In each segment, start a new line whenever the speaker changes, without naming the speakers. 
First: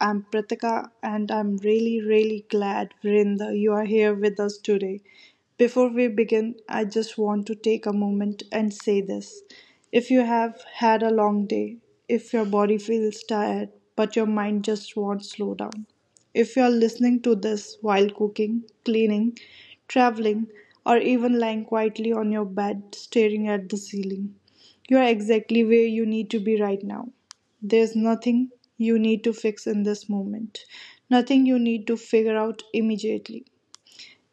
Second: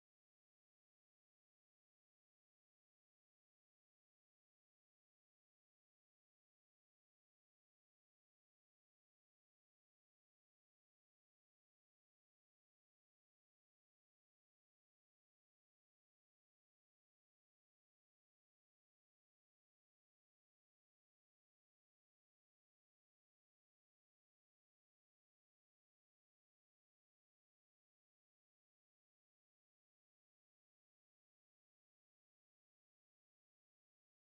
I'm Pritika, and I'm really, really glad, Vrinda, you are here with us today. Before we begin, I just want to take a moment and say this. If you have had a long day, if your body feels tired, but your mind just won't slow down, if you're listening to this while cooking, cleaning, traveling, or even lying quietly on your bed staring at the ceiling, you are exactly where you need to be right now. There's nothing you need to fix in this moment, nothing you need to figure out immediately.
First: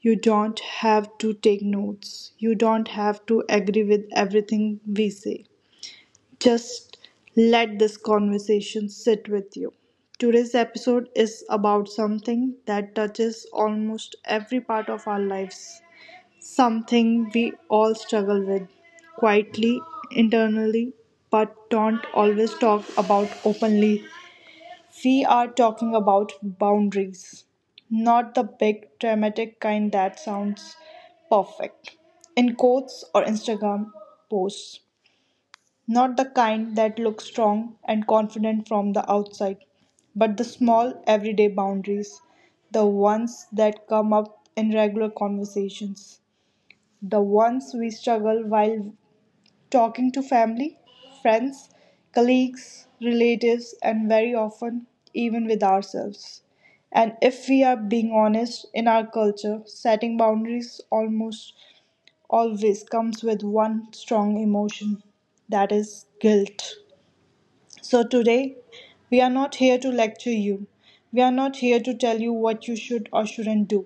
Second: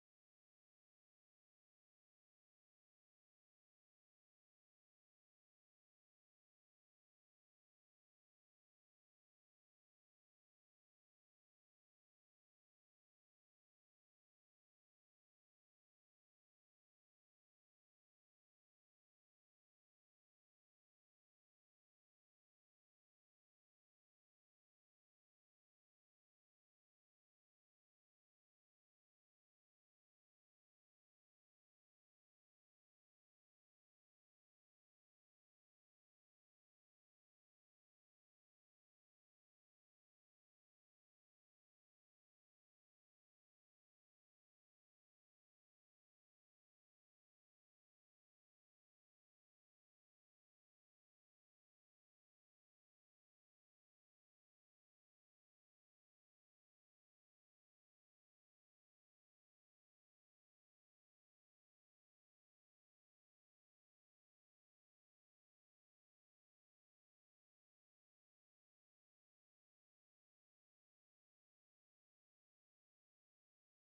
You don't have to take notes, you don't have to agree with everything we say. Just let this conversation sit with you. Today's episode is about something that touches almost every part of our lives. Something we all struggle with, quietly, internally, but don't always talk about openly. We are talking about boundaries, not the big dramatic kind that sounds perfect in quotes or Instagram posts, not the kind that looks strong and confident from the outside, but the small everyday boundaries, the ones that come up in regular conversations, the ones we struggle while talking to family, friends, colleagues, relatives, and very often even with ourselves. And if we are being honest, in our culture, setting boundaries almost always comes with one strong emotion, that is guilt. So today, we are not here to lecture you. We are not here to tell you what you should or shouldn't do.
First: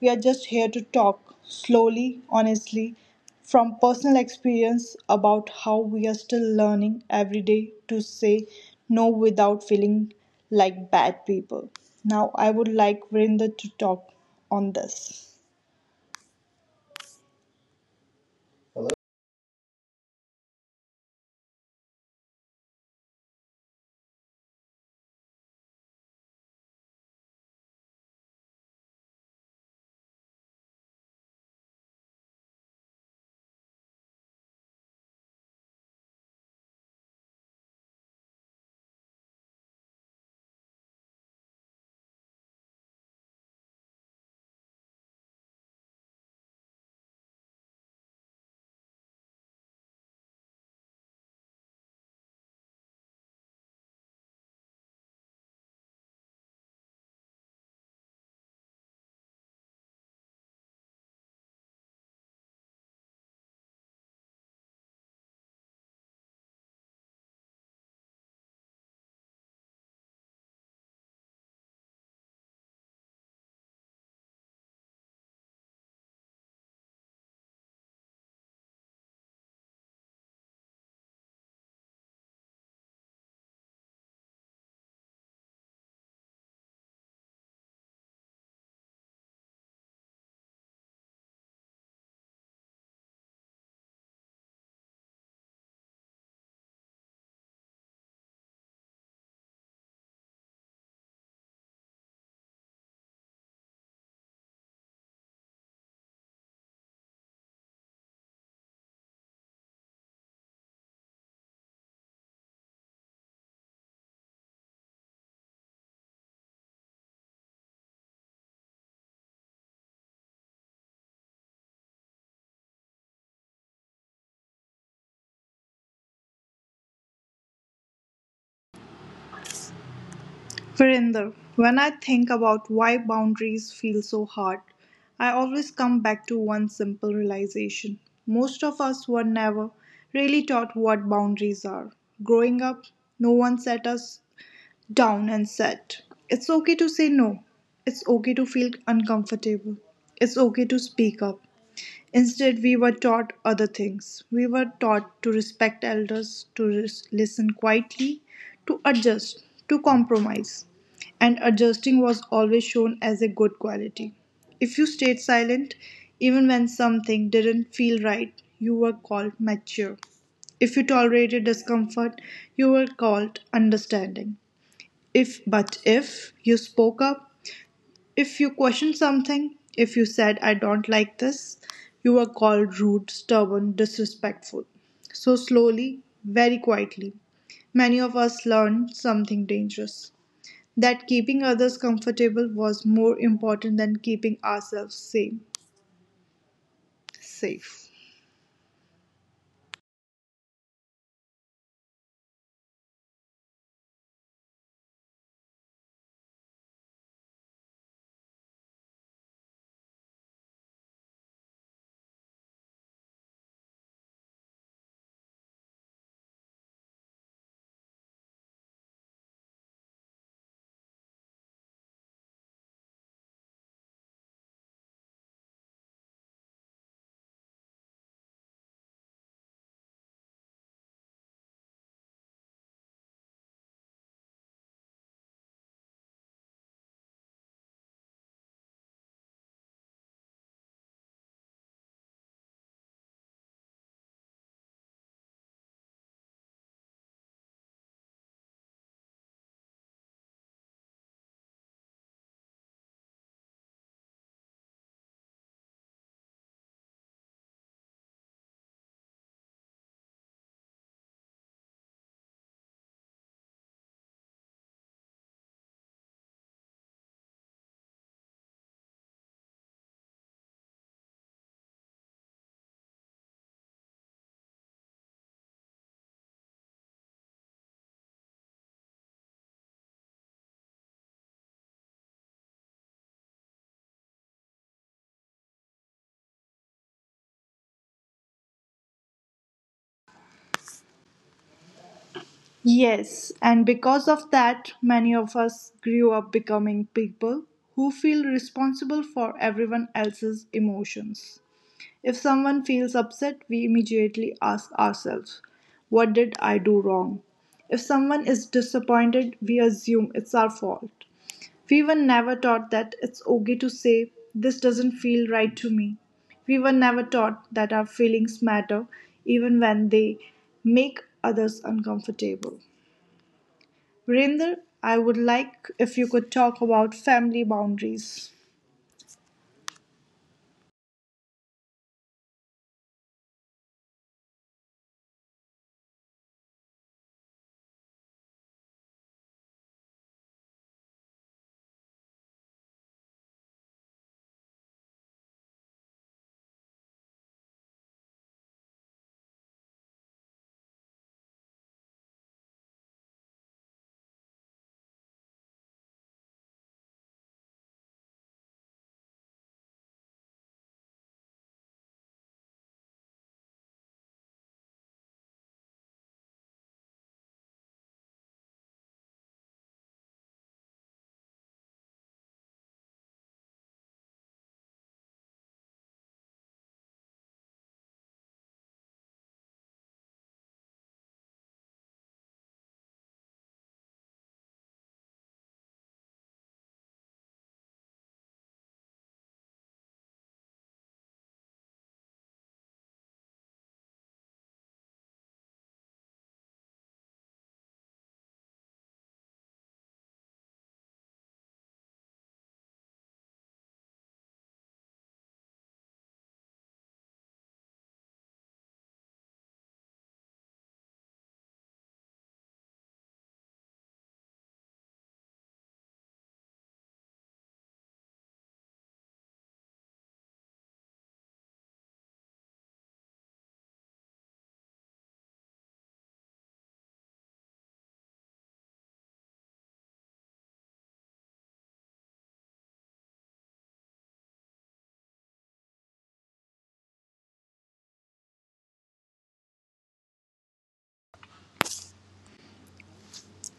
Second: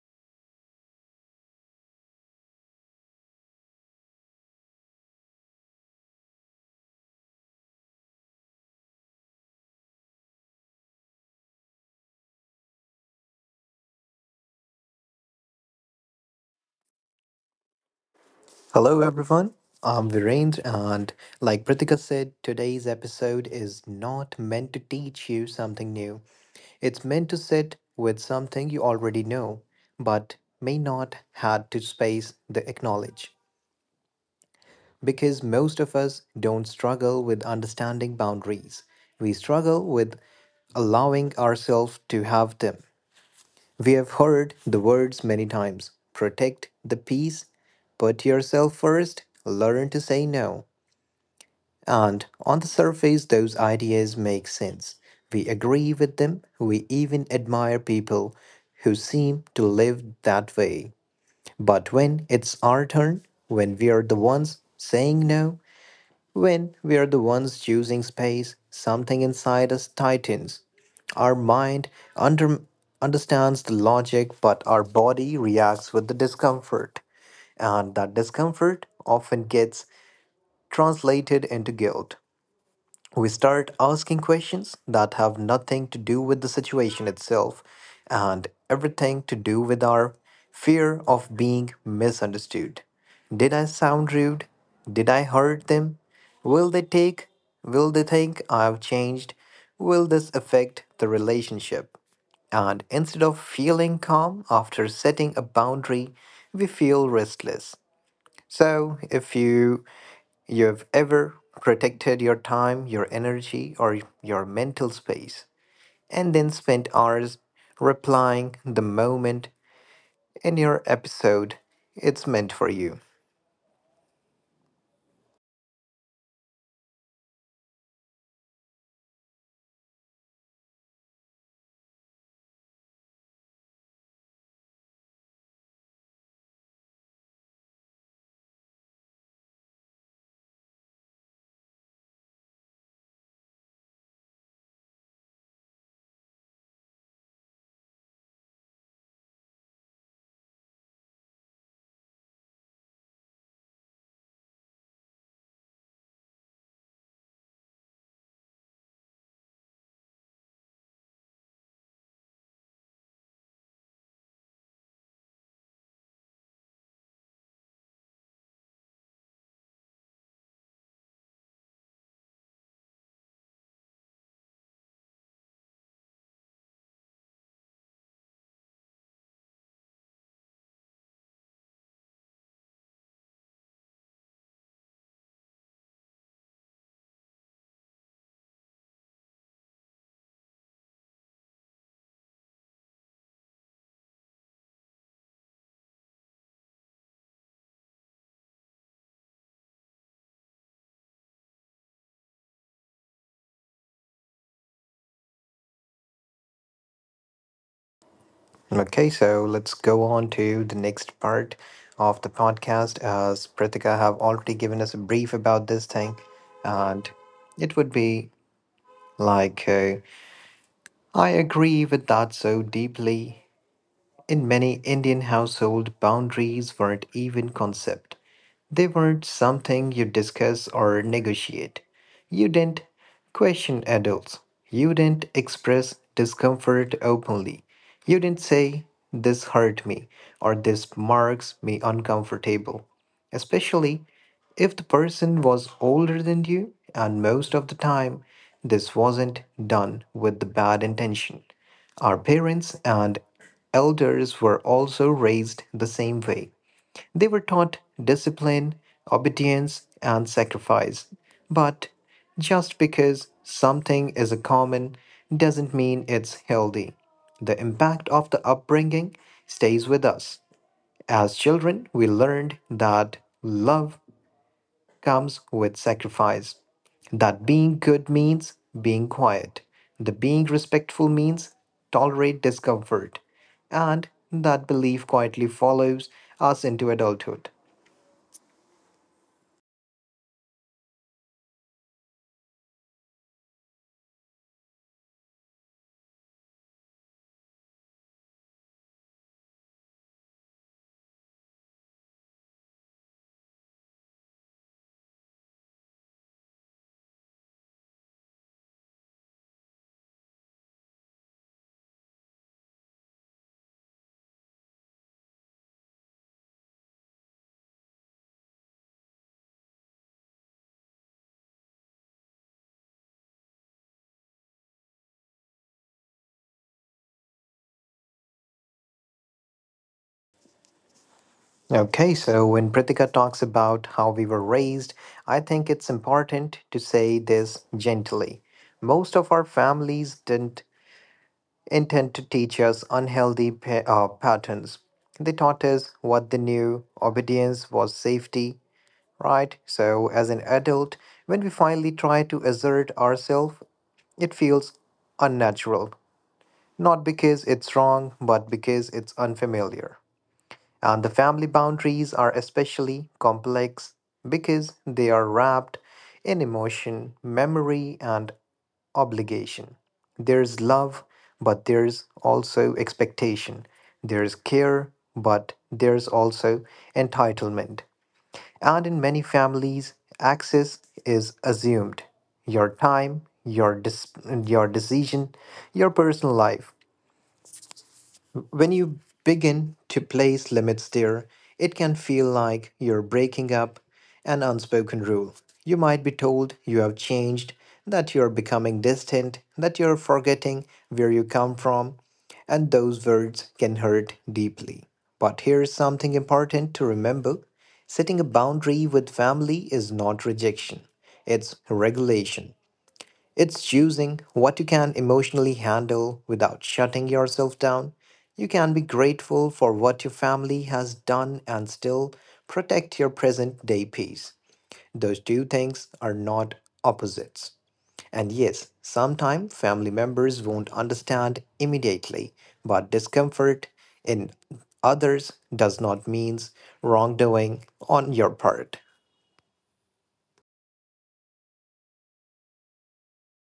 We are just here to talk slowly, honestly, from personal experience about how we are still learning every day to say no without feeling like bad people. Now, I would like Vrinder to talk on this.
Hello, everyone. I'm Virendra, and like Pritika said, today's episode is not meant to teach you something new. It's meant to sit with something you already know, but may not had to space the acknowledge. Because most of us don't struggle with understanding boundaries. We struggle with allowing ourselves to have them. We have heard the words many times protect the peace, put yourself first, learn to say no. And on the surface, those ideas make sense. We agree with them, we even admire people who seem to live that way. But when it's our turn, when we are the ones saying no, when we are the ones choosing space, something inside us tightens. Our mind under, understands the logic, but our body reacts with the discomfort. And that discomfort often gets translated into guilt, we start asking questions that have nothing to do with the situation itself and everything to do with our fear of being misunderstood. Did I sound rude? Did I hurt them? Will they take? Will they think I've changed? Will this affect the relationship? And instead of feeling calm after setting a boundary, we feel restless. So, if you have ever protected your time, your energy, or your mental space, and then spent hours replying the moment in your episode it's meant for you.
Virender, when I think about why boundaries feel so hard, I always come back to one simple realization. Most of us were never really taught what boundaries are. Growing up, no one set us down and said, it's okay to say no. It's okay to feel uncomfortable. It's okay to speak up. Instead, we were taught other things. We were taught to respect elders, to listen quietly, to adjust, to compromise. And adjusting was always shown as a good quality. If you stayed silent, even when something didn't feel right, you were called mature. If you tolerated discomfort, you were called understanding. If but if you spoke up, if you questioned something, if you said, I don't like this, you were called rude, stubborn, disrespectful. So slowly, very quietly, many of us learned something dangerous, that keeping others comfortable was more important than keeping ourselves same, safe.
Okay, so let's go on to the next part of the podcast. As Prithika have already given us a brief about this thing, and it would be like, I agree with that so deeply. In many Indian households, boundaries weren't even concept. They weren't something you discuss or negotiate. You didn't question adults. You didn't express discomfort openly. You didn't say, this hurt me, or this marks me uncomfortable. Especially if the person was older than you, and most of the time, this wasn't done with the bad intention. Our parents and elders were also raised the same way. They were taught discipline, obedience, and sacrifice. But just because something is a common doesn't mean it's healthy. The impact of the upbringing stays with us. As children, we learned that love comes with sacrifice. That being good means being quiet. The being respectful means tolerate discomfort. And that belief quietly follows us into adulthood.
Yes, and because of that, many of us grew up becoming people who feel responsible for everyone else's emotions. If someone feels upset, we immediately ask ourselves, what did I do wrong? If someone is disappointed, we assume it's our fault. We were never taught that it's okay to say, this doesn't feel right to me. We were never taught that our feelings matter even when they make others uncomfortable. Virender, I would like if you could talk about family boundaries.
Okay, so when Pritika talks about how we were raised, I think it's important to say this gently. Most of our families didn't intend to teach us unhealthy patterns. They taught us what they knew obedience was safety, right? So, as an adult, when we finally try to assert ourselves, it feels unnatural. Not because it's wrong, but because it's unfamiliar. And the family boundaries are especially complex because they are wrapped in emotion, memory, and obligation. There's love, but there's also expectation. There's care, but there's also entitlement. And in many families, access is assumed. Your time, your decision, your personal life. When you begin to place limits there, it can feel like you're breaking up an unspoken rule. You might be told you have changed, that you're becoming distant, that you're forgetting where you come from, and those words can hurt deeply. But here's something important to remember, setting a boundary with family is not rejection, it's regulation. It's choosing what you can emotionally handle without shutting yourself down. You can be grateful for what your family has done and still protect your present day peace. Those two things are not opposites. And yes, sometimes family members won't understand immediately, but discomfort in others does not mean wrongdoing on your part.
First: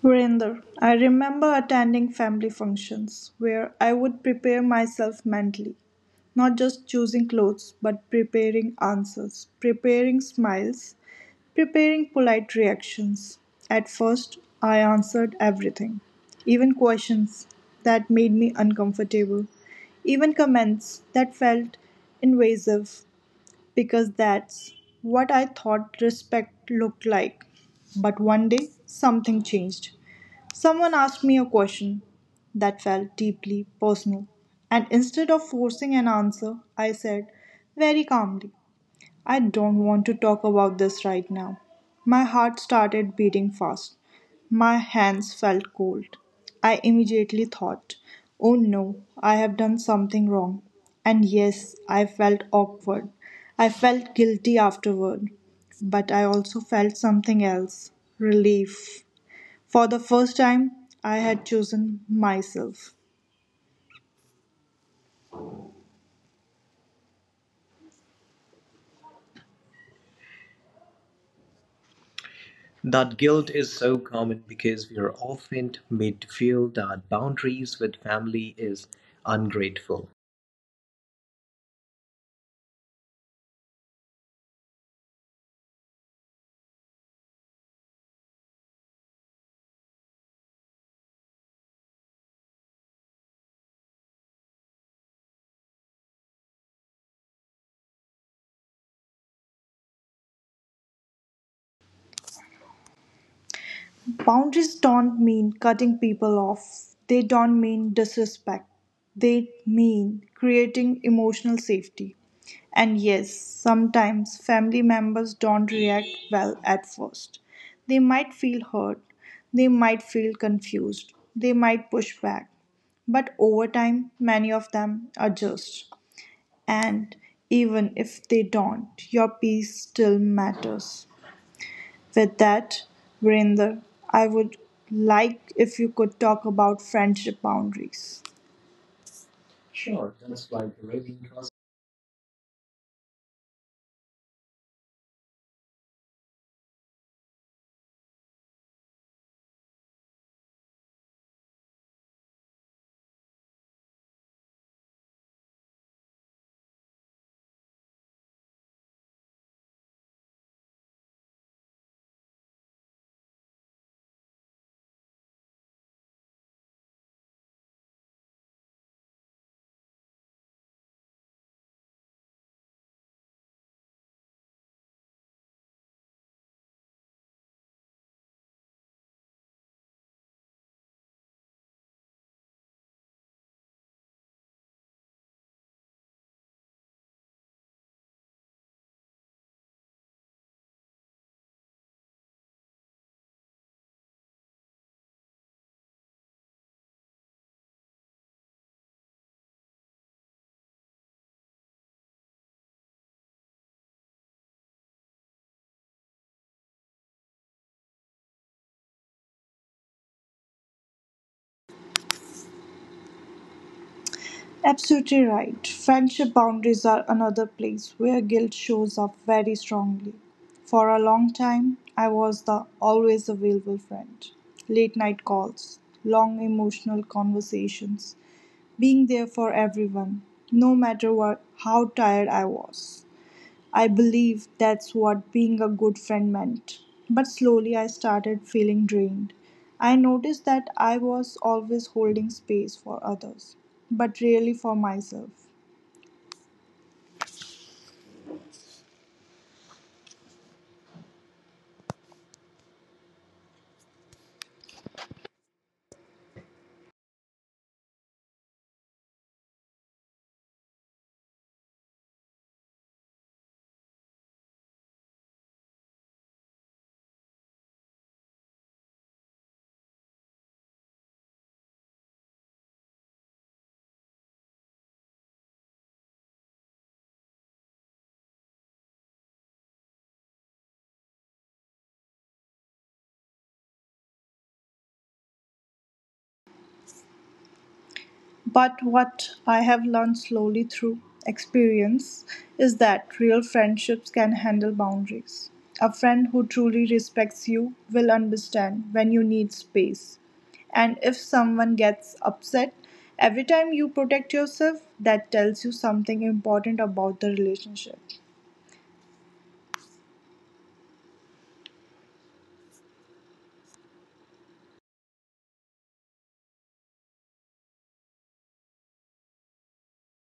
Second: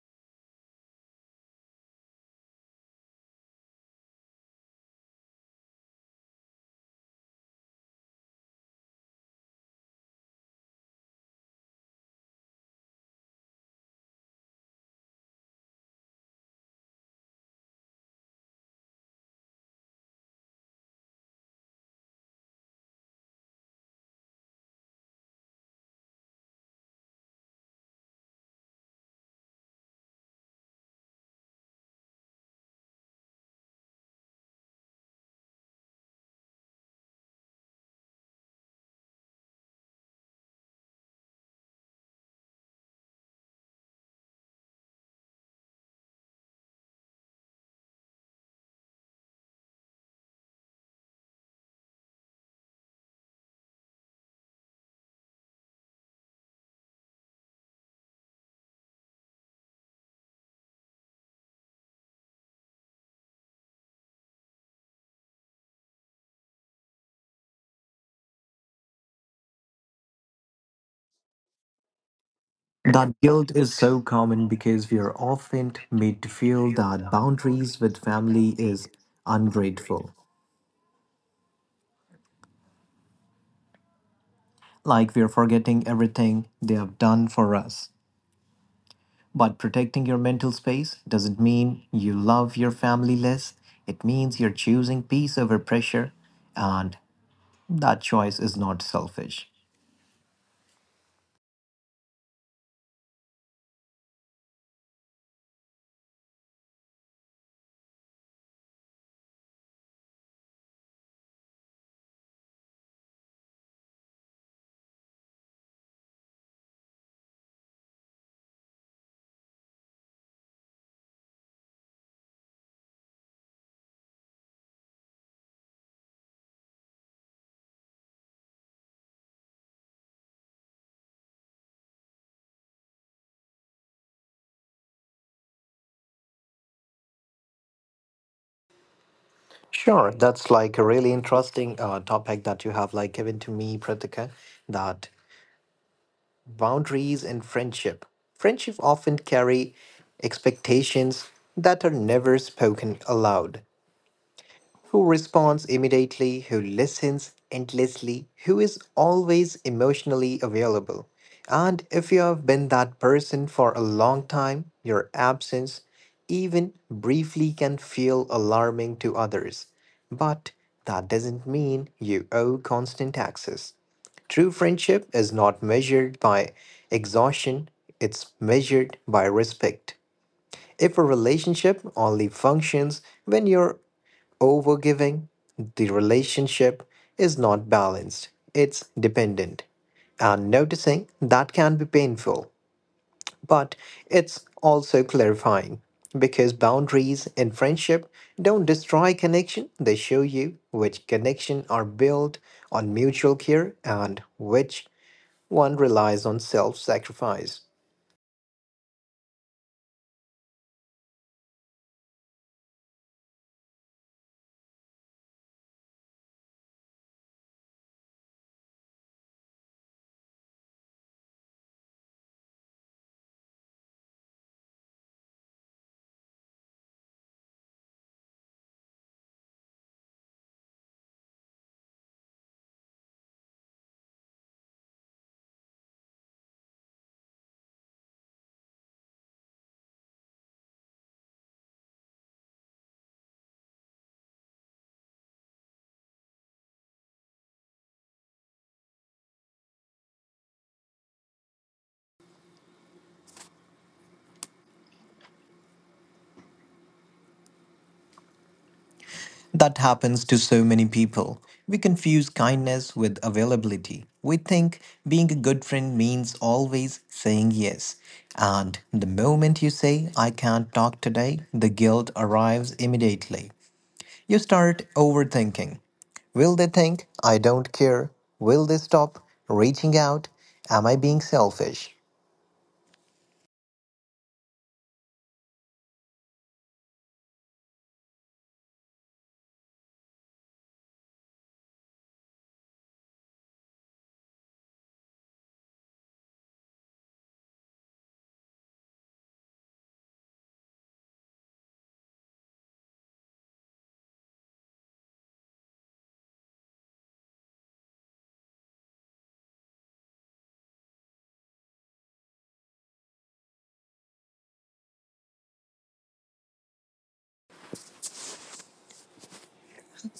Virender, I remember attending family functions where I would prepare myself mentally, not just choosing clothes, but preparing answers, preparing smiles, preparing polite reactions. At first, I answered everything, even questions that made me uncomfortable, even comments that felt invasive, because that's what I thought respect looked like. But one day, something changed. Someone asked me a question that felt deeply personal, and instead of forcing an answer, I said very calmly, I don't want to talk about this right now. My heart started beating fast. My hands felt cold. I immediately thought, oh no, I have done something wrong. And yes, I felt awkward. I felt guilty afterward. But I also felt something else, relief. For the first time, I had chosen myself.
That guilt is so common because we are often made to feel that boundaries with family is ungrateful, like we are forgetting everything they have done for us. But protecting your mental space doesn't mean you love your family less, it means you're choosing peace over pressure, and that choice is not selfish.
Boundaries don't mean cutting people off, they don't mean disrespect, they mean creating emotional safety. And yes, sometimes family members don't react well at first. They might feel hurt, they might feel confused, they might push back. But over time, many of them adjust. And even if they don't, your piece still matters. With that, Virender, I would like if you could talk about friendship boundaries.
Sure, that's like a really interesting topic that you have like given to me, Pratika. That boundaries and friendship. Friendship often carry expectations that are never spoken aloud, who responds immediately, who listens endlessly, who is always emotionally available. And if you have been that person for a long time, your absence, even briefly, can feel alarming to others. But that doesn't mean you owe constant access. True friendship is not measured by exhaustion, it's measured by respect. If a relationship only functions when you're overgiving, the relationship is not balanced, it's dependent. And noticing that can be painful, but it's also clarifying because boundaries in friendship don't destroy connection, they show you which connection are built on mutual care and which one relies on self sacrifice.
Absolutely right. Friendship boundaries are another place where guilt shows up very strongly. For a long time, I was the always available friend. Late night calls, long emotional conversations, being there for everyone, no matter what, how tired I was. I believe that's what being a good friend meant. But slowly I started feeling drained. I noticed that I was always holding space for others, but rarely for myself.
That happens to so many people. We confuse kindness with availability. We think being a good friend means always saying yes. And the moment you say, I can't talk today, the guilt arrives immediately. You start overthinking. Will they think I don't care? Will they stop reaching out? Am I being selfish?
But what I have learned slowly through experience is that real friendships can handle boundaries. A friend who truly respects you will understand when you need space. And if someone gets upset, every time you protect yourself, that tells you something important about the relationship.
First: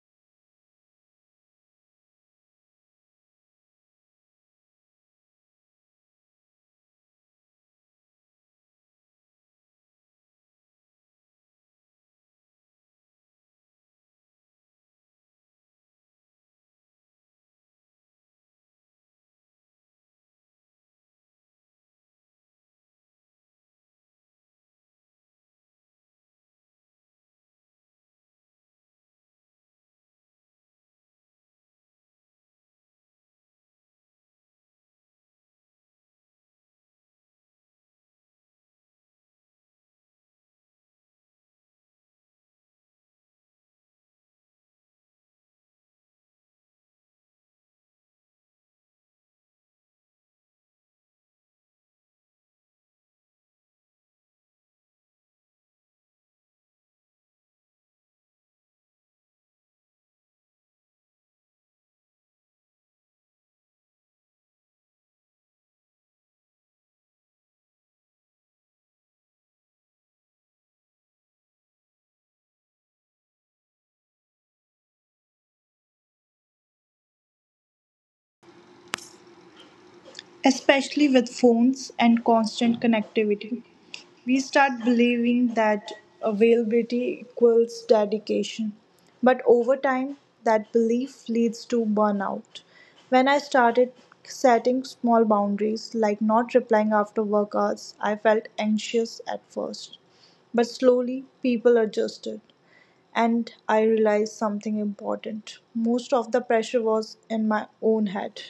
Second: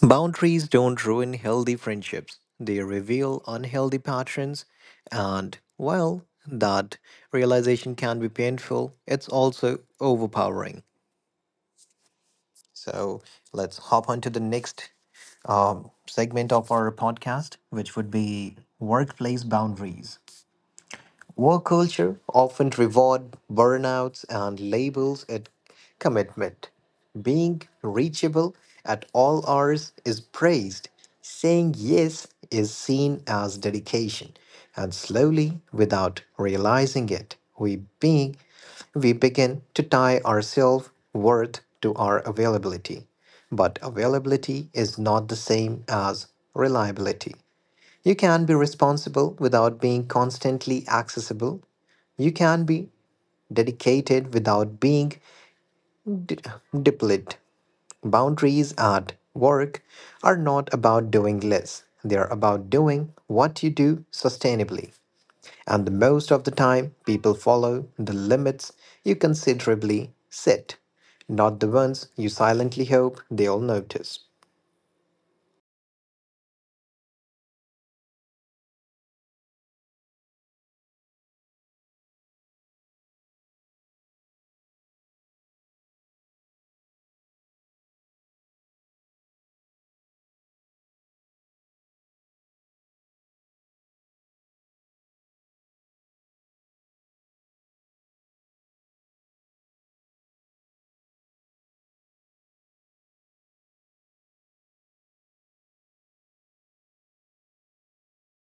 Boundaries don't ruin healthy friendships, they reveal unhealthy patterns, and while that realization can be painful, it's also overpowering. So let's hop on to the next segment of our podcast, which would be workplace boundaries. Work culture often rewards burnouts and labels it commitment. Being reachable at all hours is praised. Saying yes is seen as dedication. And slowly, without realizing it, we begin to tie our self worth to our availability. But availability is not the same as reliability. You can be responsible without being constantly accessible. You can be dedicated without being d- depleted. Boundaries at work are not about doing less, they are about doing what you do sustainably. And the most of the time, people follow the limits you considerably set, not the ones you silently hope they'll notice.
Especially with phones and constant connectivity, we start believing that availability equals dedication. But over time, that belief leads to burnout. When I started setting small boundaries, like not replying after work hours, I felt anxious at first. But slowly, people adjusted, and I realized something important. Most of the pressure was in my own head.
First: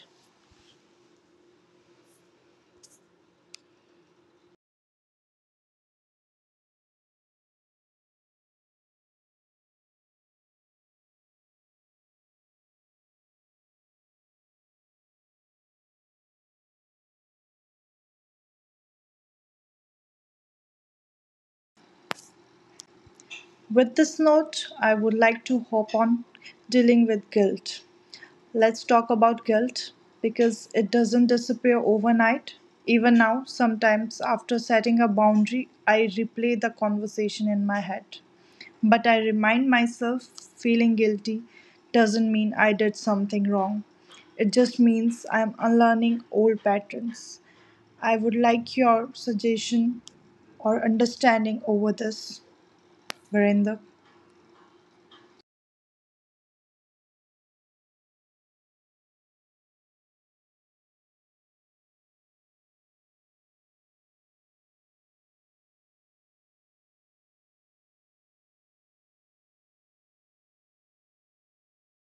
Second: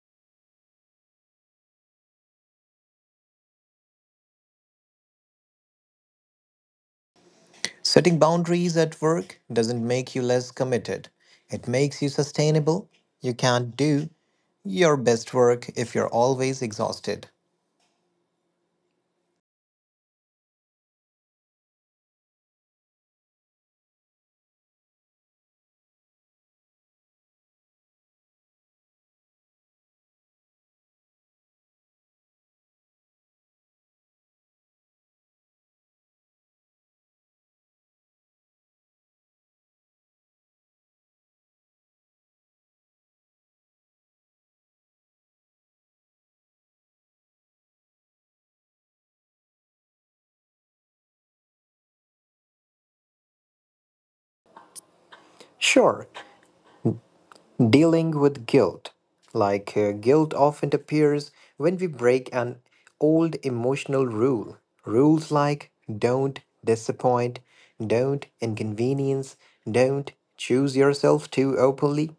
Setting boundaries at work doesn't make you less committed. It makes you sustainable. You can't do your best work if you're always exhausted.
With this note, I would like to hop on dealing with guilt. Let's talk about guilt because it doesn't disappear overnight. Even now, sometimes after setting a boundary, I replay the conversation in my head. But I remind myself, feeling guilty doesn't mean I did something wrong. It just means I'm unlearning old patterns. I would like your suggestion or understanding over this, Virender.
Sure, dealing with guilt. Like guilt often appears when we break an old emotional rule. Rules like don't disappoint, don't inconvenience, don't choose yourself too openly.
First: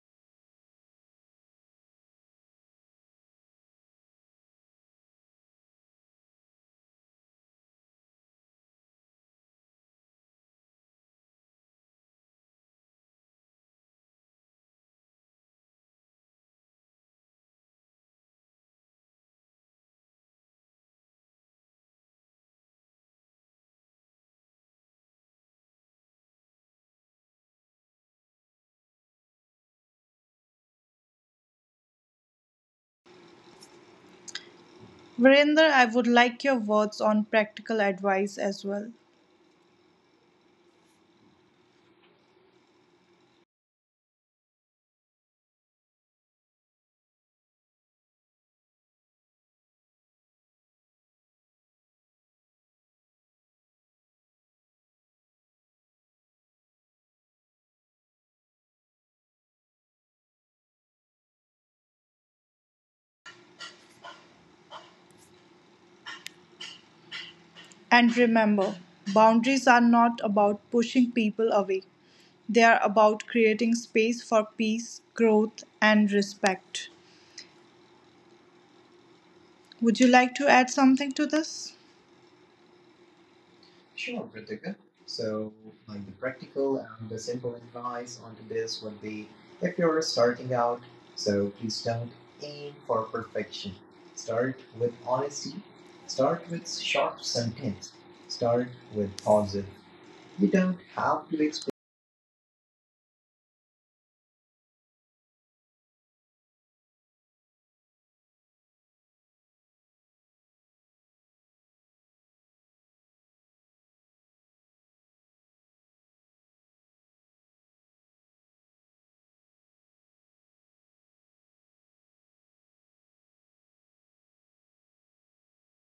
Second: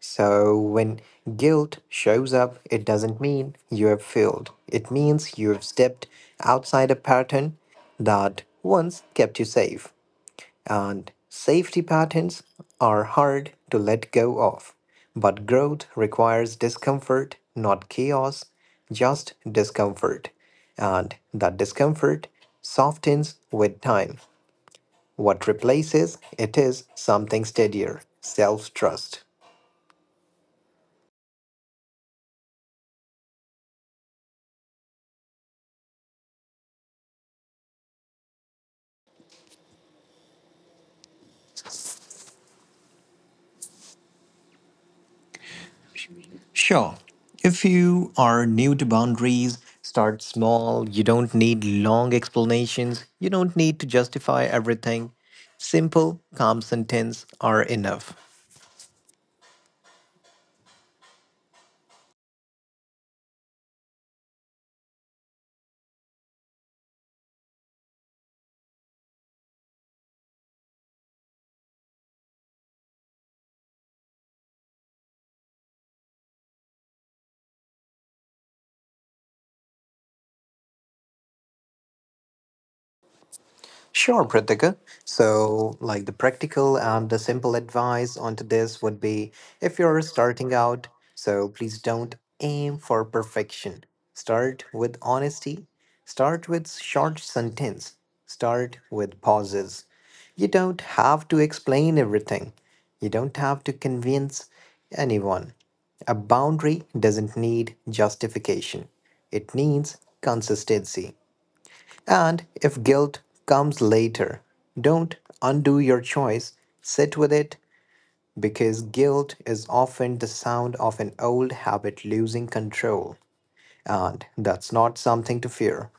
So, when guilt shows up, it doesn't mean you have failed. It means you have stepped outside a pattern that once kept you safe. And safety patterns are hard to let go of. But growth requires discomfort, not chaos, just discomfort. And that discomfort softens with time. What replaces it is something steadier self trust.
Virender, I would like your words on practical advice as well.
Sure. If you are new to boundaries, start small. You don't need long explanations. You don't need to justify everything. Simple, calm sentences are enough.
And remember, boundaries are not about pushing people away, they are about creating space for peace, growth, and respect. Would you like to add something to this?
Sure, Pratika. So, like the practical and the simple advice onto this would be, if you're starting out, so please don't aim for perfection. Start with honesty, start with short sentence, start with pauses. You don't have to explain everything, you don't have to convince anyone. A boundary doesn't need justification, it needs consistency. And if guilt comes later, don't undo your choice, sit with it, because guilt is often the sound of an old habit losing control, and that's not something to fear.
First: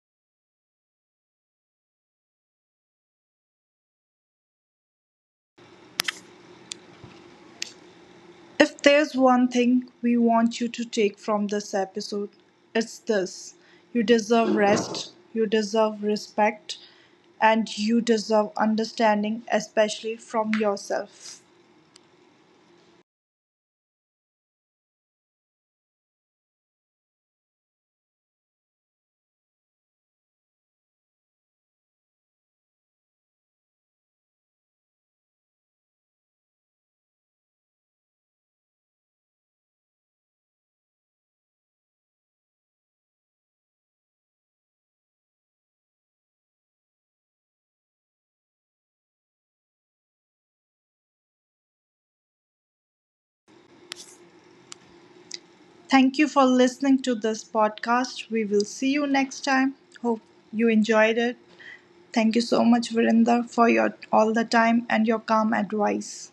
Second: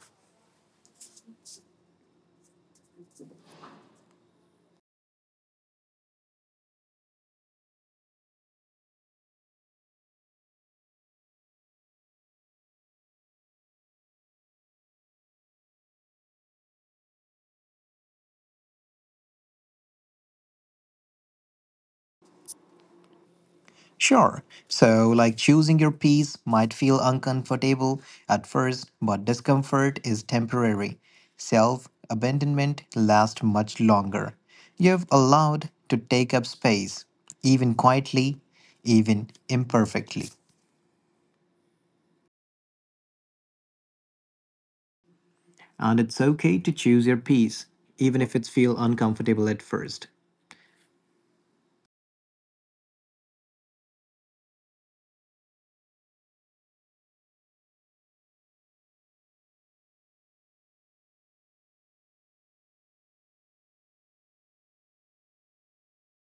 If there's one thing we want you to take from this episode, it's this: you deserve rest, you deserve respect, and you deserve understanding, especially from yourself.
Sure, so like choosing your peace might feel uncomfortable at first, but discomfort is temporary. Self abandonment lasts much longer. You've allowed to take up space, even quietly, even imperfectly, and it's okay to choose your piece, even if it feels uncomfortable at first.
Thank you for listening to this podcast. We will see you next time. Hope you enjoyed it. Thank you so much, Virinder, for your all the time and your calm advice.